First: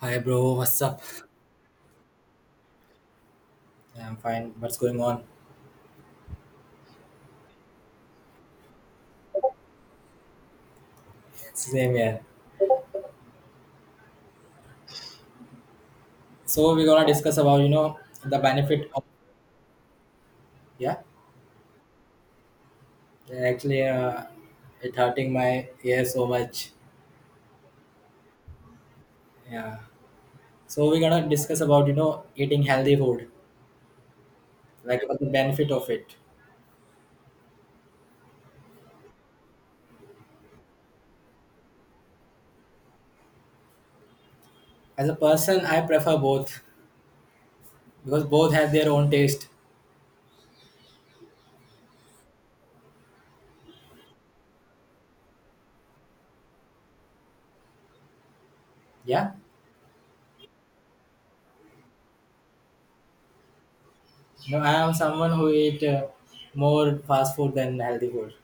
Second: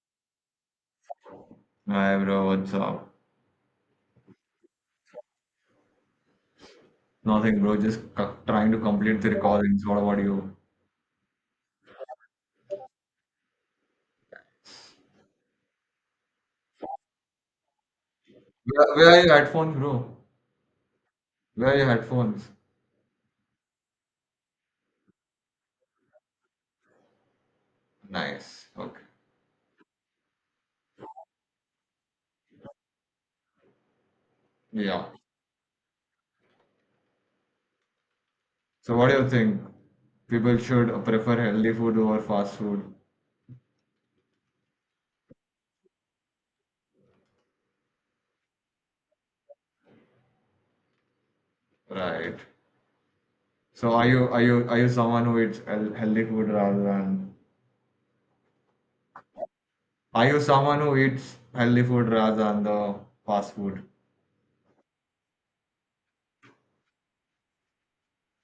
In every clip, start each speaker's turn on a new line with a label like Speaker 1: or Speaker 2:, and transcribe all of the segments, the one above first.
Speaker 1: Hi bro, what's up?
Speaker 2: Hi bro, what's up?
Speaker 1: I'm fine. What's going on?
Speaker 2: Nothing bro, just trying to complete the recordings. What about you?
Speaker 1: Same here. So we're gonna discuss about the benefit
Speaker 2: Where,
Speaker 1: of
Speaker 2: where are your headphones, bro?
Speaker 1: yeah.
Speaker 2: Where are your headphones?
Speaker 1: Actually, it hurting my ear so much.
Speaker 2: Nice. Okay.
Speaker 1: Yeah. So we're gonna discuss about you know eating healthy food, like
Speaker 2: Yeah.
Speaker 1: about the benefit of it.
Speaker 2: So what do you think? People should prefer healthy food over fast food,
Speaker 1: As a person, I prefer both because both have their own taste.
Speaker 2: right? So are you someone who eats healthy food rather than
Speaker 1: Yeah.
Speaker 2: are you someone who eats healthy food rather than the fast food?
Speaker 1: You know, I am someone who eat more fast food than healthy food,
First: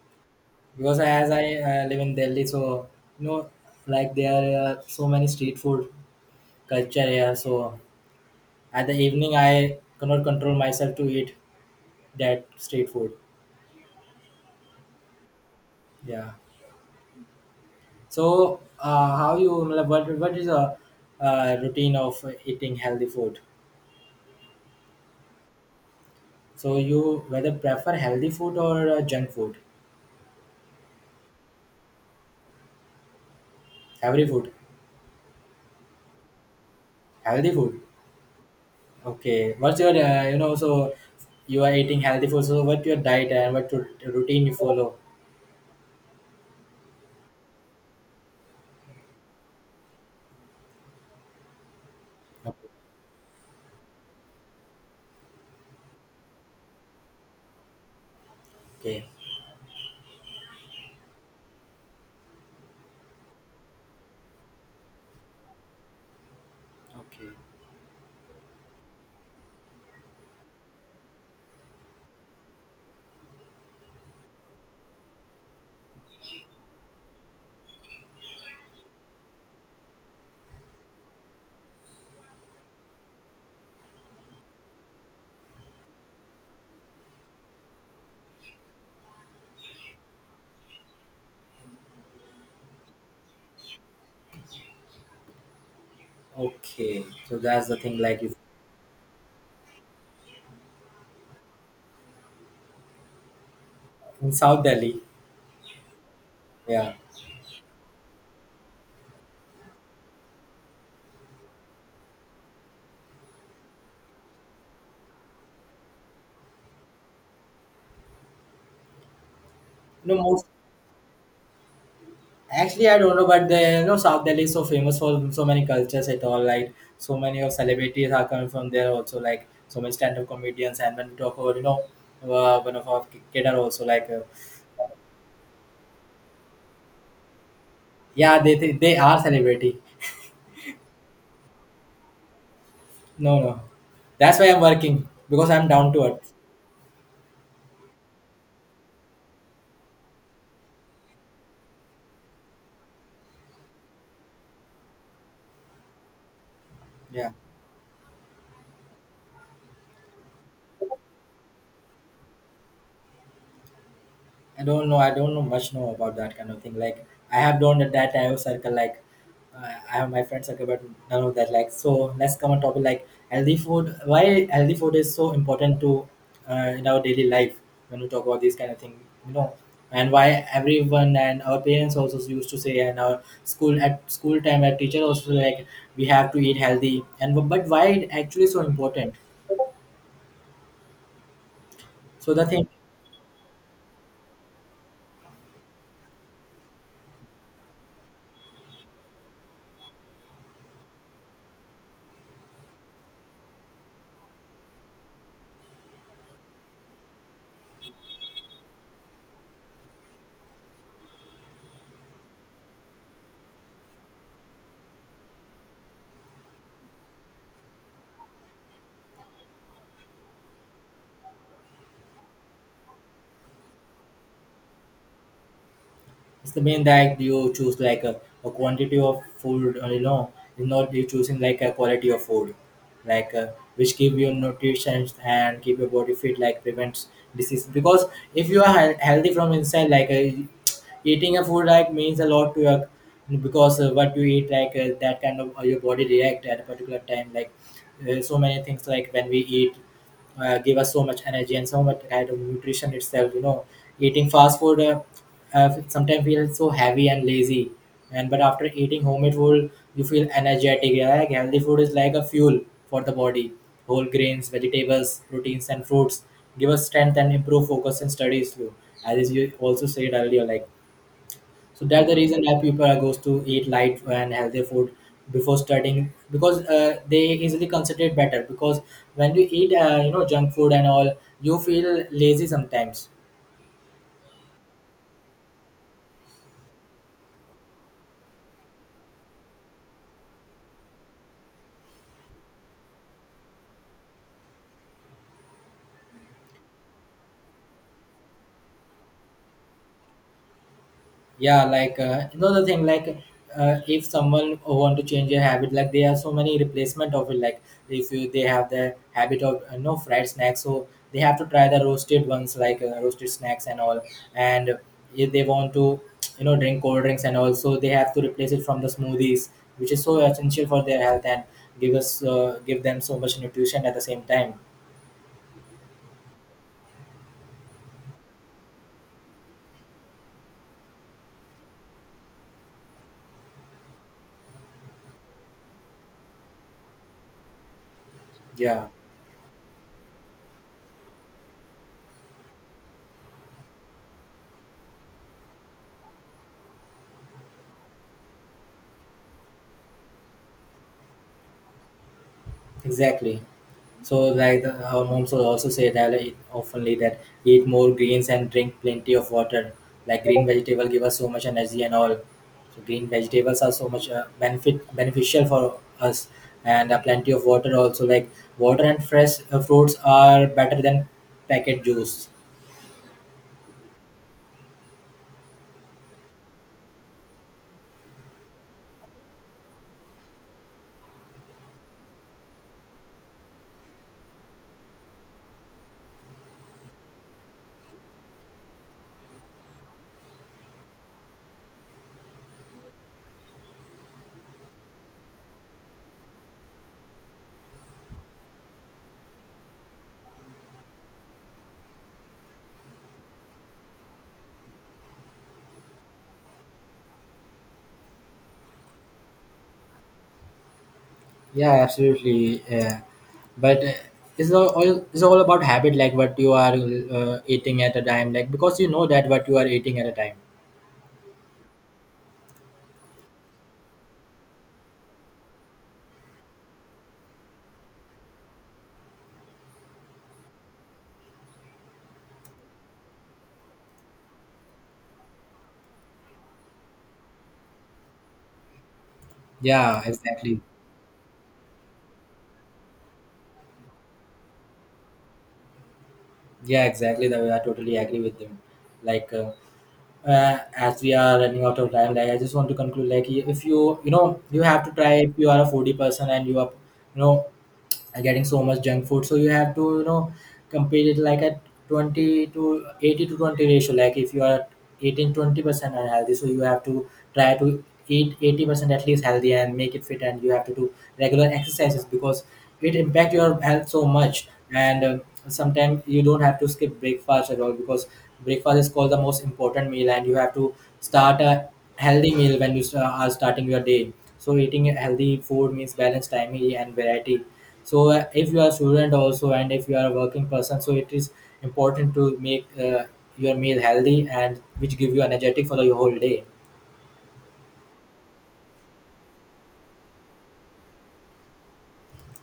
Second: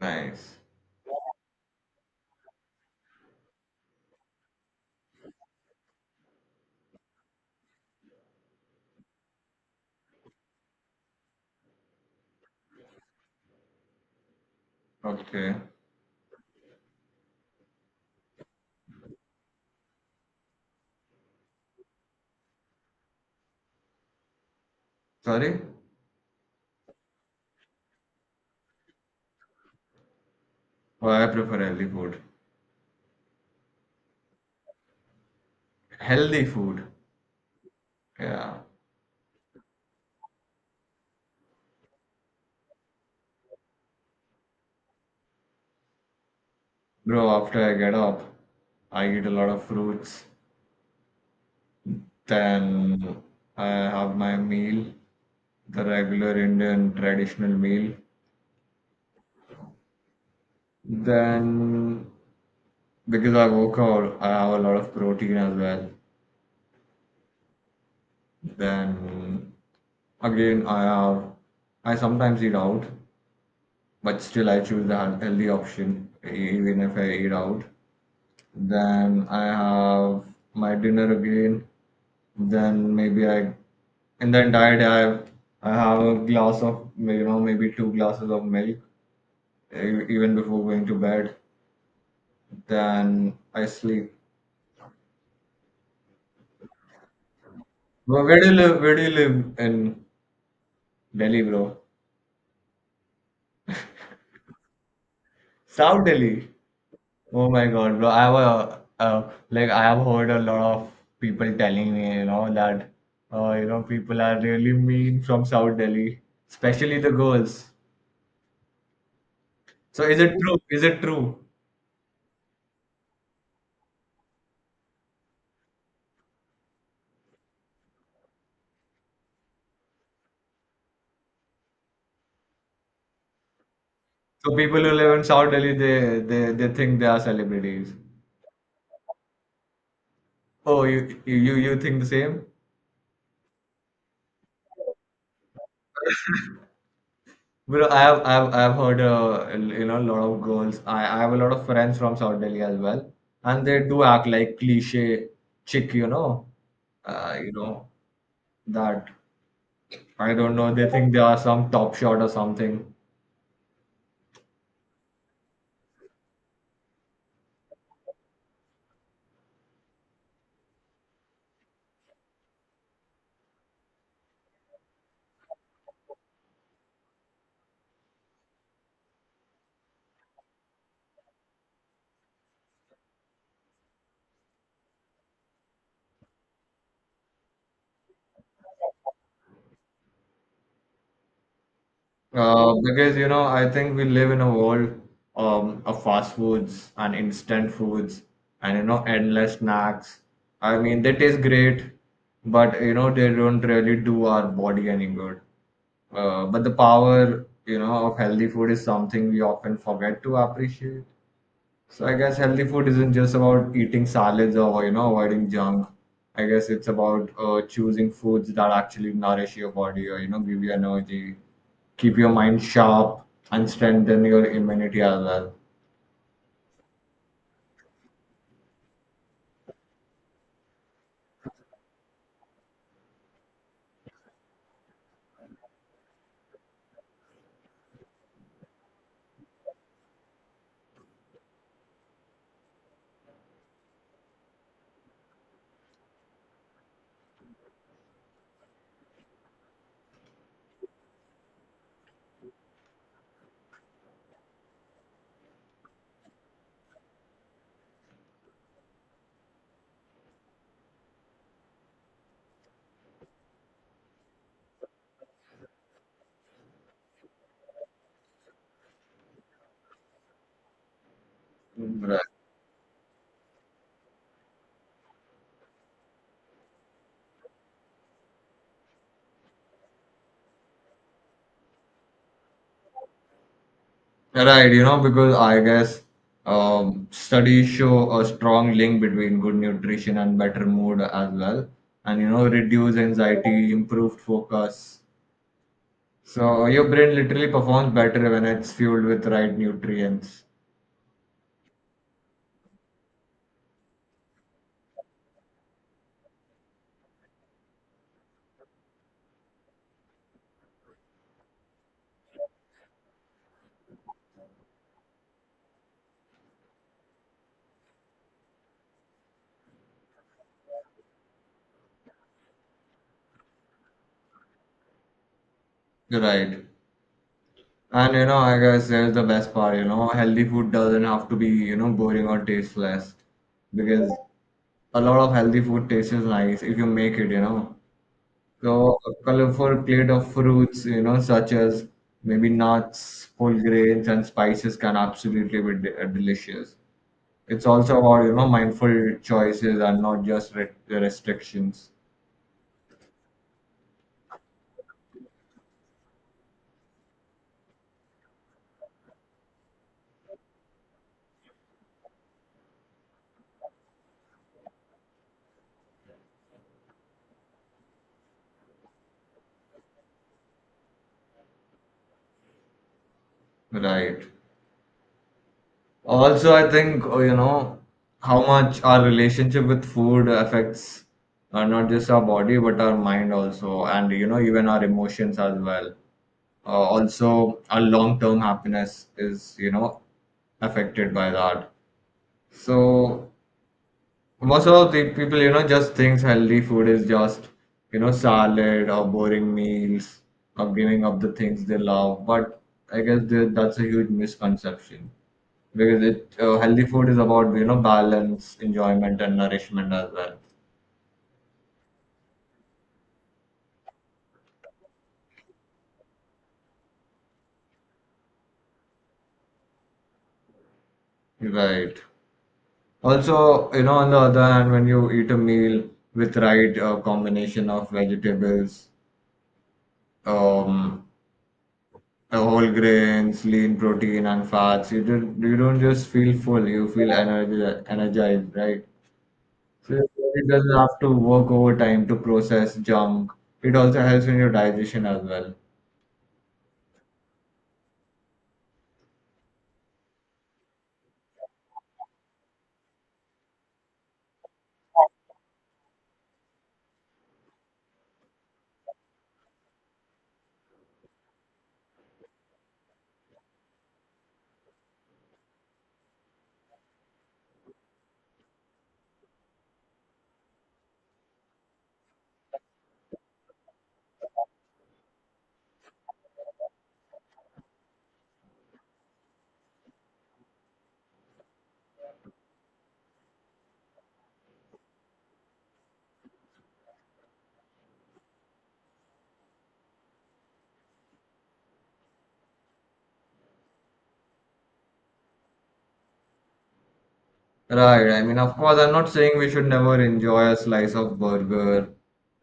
Speaker 2: Nice.
Speaker 1: because as I live in Delhi, so you know, like there are so many street food culture here. So at the evening, I cannot control myself to eat that street food.
Speaker 2: Okay.
Speaker 1: Yeah. So how you मतलब, what is a routine of eating healthy food?
Speaker 2: Sorry?
Speaker 1: So you whether prefer healthy food or junk food?
Speaker 2: Well, I prefer healthy food.
Speaker 1: Every food,
Speaker 2: Healthy food.
Speaker 1: healthy food.
Speaker 2: Yeah.
Speaker 1: Okay. What's your you know, so you are eating healthy food. So what your diet and what routine you follow?
Speaker 2: Bro, after I get up, I eat a lot of fruits, then I have my meal, the regular Indian traditional meal.
Speaker 1: Okay.
Speaker 2: Then, because I work out, I have a lot of protein as well.
Speaker 1: Okay,
Speaker 2: Then, again, I have, I sometimes eat out, but still I choose the healthy option, even if I eat out. Then I have my dinner again. Then maybe I, in the entire day, I have a glass of, you know, maybe two glasses of milk, even before going to bed. Then I sleep.
Speaker 1: okay. So that's the thing. Like
Speaker 2: Bro,
Speaker 1: if
Speaker 2: where do you live? Where do you live in Delhi, bro?
Speaker 1: in South Delhi,
Speaker 2: South Delhi.
Speaker 1: yeah.
Speaker 2: Oh my God, bro! I have a, like I have heard a lot of people telling me, you know, that you know people are really mean from South Delhi, especially the girls. So
Speaker 1: You know,
Speaker 2: is it
Speaker 1: most
Speaker 2: true? Is it true?
Speaker 1: actually I don't know, but the you know South Delhi is so famous for so many cultures at all. Like so many of celebrities are coming from there also. Like so many stand-up comedians, and when we talk about you know one of our cater also like
Speaker 2: So people who live in South Delhi, they think they are celebrities.
Speaker 1: yeah they are celebrity.
Speaker 2: Oh, you think the same?
Speaker 1: No no, that's why I'm working because I'm down to it.
Speaker 2: Bro, I have I've heard you know a lot of girls. I have a lot of friends from South Delhi as well, and they do act like cliche chick,
Speaker 1: Yeah.
Speaker 2: you know that I don't know. They think they are some top shot or something.
Speaker 1: I don't know. I don't know much know about that kind of thing. Like I have done that I have circle. Like I have my friend circle, but none of that. Like so, let's come on topic. Like healthy food. Why healthy food is so important to in our daily life when we talk about these kind of thing. You know, and why everyone and our parents also used to say and our school at school time our teacher also, like we have to eat healthy and but why it actually so important. So the thing
Speaker 2: Because you know, I think we live in a world of fast foods and instant foods and you know, endless snacks. I mean, they taste great, but you know, they don't really do our body any good. But the power, you know, of healthy food is something we often forget to appreciate. So I guess healthy food isn't just about eating salads or you know avoiding junk. I guess it's about choosing foods that actually nourish your body or you know give you energy, keep your mind sharp, and strengthen your immunity as well.
Speaker 1: it's the main that you choose like a quantity of food, you know, you not you choosing like a quality of food like which give you nutrition and keep your body fit, like prevents disease, because if you are healthy from inside like eating a food like means a lot to your because what you eat like that kind of your body react at a particular time like so many things, like when we eat give us so much energy and so much kind of nutrition itself. You know, eating fast food sometimes feels so heavy and lazy, and but after eating homemade food you feel energetic, yeah, like healthy food is like a fuel for the body. Whole grains, vegetables, proteins and fruits give us strength and improve focus in studies too, as you also said earlier. Like so that's the
Speaker 2: Right.
Speaker 1: reason why people are goes to eat light and healthy food before studying, because they easily consider it better, because when you eat you know junk food and all you feel lazy sometimes.
Speaker 2: Right, you know, because I guess studies show a strong link between good nutrition and better mood as well, and you know, reduce anxiety, improved focus. So your brain literally performs better when it's fueled with right nutrients.
Speaker 1: Yeah, like another thing, like if someone want to change their habit, like there are so many replacement of it. Like if you, they have the habit of no fried snacks, so they have to try the roasted ones, like roasted snacks and all. And if they want to, you know, drink cold drinks and also, they have to replace it from the smoothies, which is so essential for their health and give us give them so much nutrition at the same time.
Speaker 2: Right. And you know, I guess there's the best part, you know, healthy food doesn't have to be, you know, boring or tasteless because a lot of healthy food tastes nice if you make it, you know.
Speaker 1: Yeah,
Speaker 2: So a colorful plate of fruits, you know, such as maybe nuts, whole grains, and spices can absolutely be delicious. It's also about, you know, mindful choices and not just re restrictions.
Speaker 1: exactly. So, like the, our moms will also say that it oftenly, that eat more greens and drink plenty of water. Like green vegetable give us so much energy and all. So green vegetables are so much benefit beneficial for us, and plenty of water also. Like water and fresh fruits are better than packet juice.
Speaker 2: Right. Also, I think, oh, you know, how much our relationship with food affects not just our body but our mind also, and you know, even our emotions as well. Also, our long-term happiness is, you know, affected by that. So most of the people, you know, just thinks healthy food is just, you know, salad or boring meals or giving up the things they love. But I guess that's a huge misconception because it healthy food is about you know balance enjoyment and nourishment as well.
Speaker 1: Yeah, absolutely. Yeah. But it's all, it's all about habit, like what you are eating at a time, like because you know that what you are eating at a time.
Speaker 2: Right, also you know on the other hand when you eat a meal with right combination of vegetables um whole grains lean protein and fats you don't just feel full, you feel energized, right? So
Speaker 1: Yeah,
Speaker 2: your body
Speaker 1: exactly.
Speaker 2: doesn't have to work overtime to process junk, it also helps in your digestion as well.
Speaker 1: Yeah, exactly. That I totally agree with him. Like, as we are running out of time, like I just want to conclude. Like, if you you know you have to try, if you are a foodie person and you are you know are getting so much junk food, so you have to you know compare it like a 20 to 80 to 20 ratio. Like if you are eating 20% unhealthy, so you have to try to eat 80% at least healthy and make it fit, and you have to do regular exercises because it impact your health so much. And sometimes you don't have to skip breakfast at all, because breakfast is called the most important meal, and you have to start a healthy meal when you are starting your day. So eating a healthy food means balanced, timely, and variety. So if you are a student also and if you are a working person, so it is important to make your meal healthy and which give you energetic for the whole day.
Speaker 2: Right. I mean, of course, I'm not saying we should never enjoy a slice of burger.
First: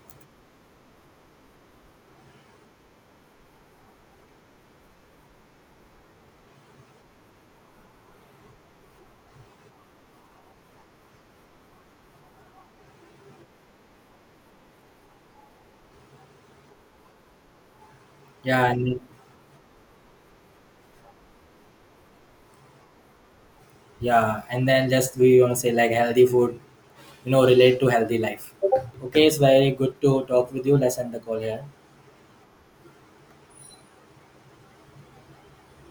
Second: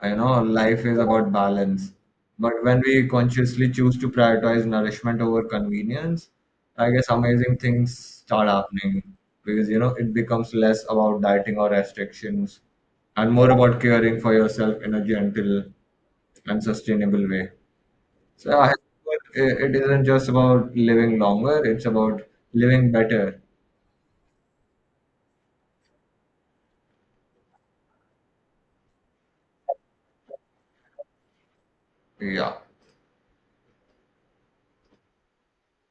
Speaker 2: You know, life is about balance. But when we consciously choose to prioritize nourishment over convenience, I guess amazing things start happening because, you know, it becomes less about dieting or restrictions and more about caring for yourself in a gentle and sustainable way. So yeah, I
Speaker 1: Yeah,
Speaker 2: think
Speaker 1: and
Speaker 2: it isn't just about living longer, it's about living better.
Speaker 1: yeah, and then just we want to say like healthy food, you know, relate to healthy life. Okay, it's very good to talk with you. Let's end the call here.
Speaker 2: Yeah.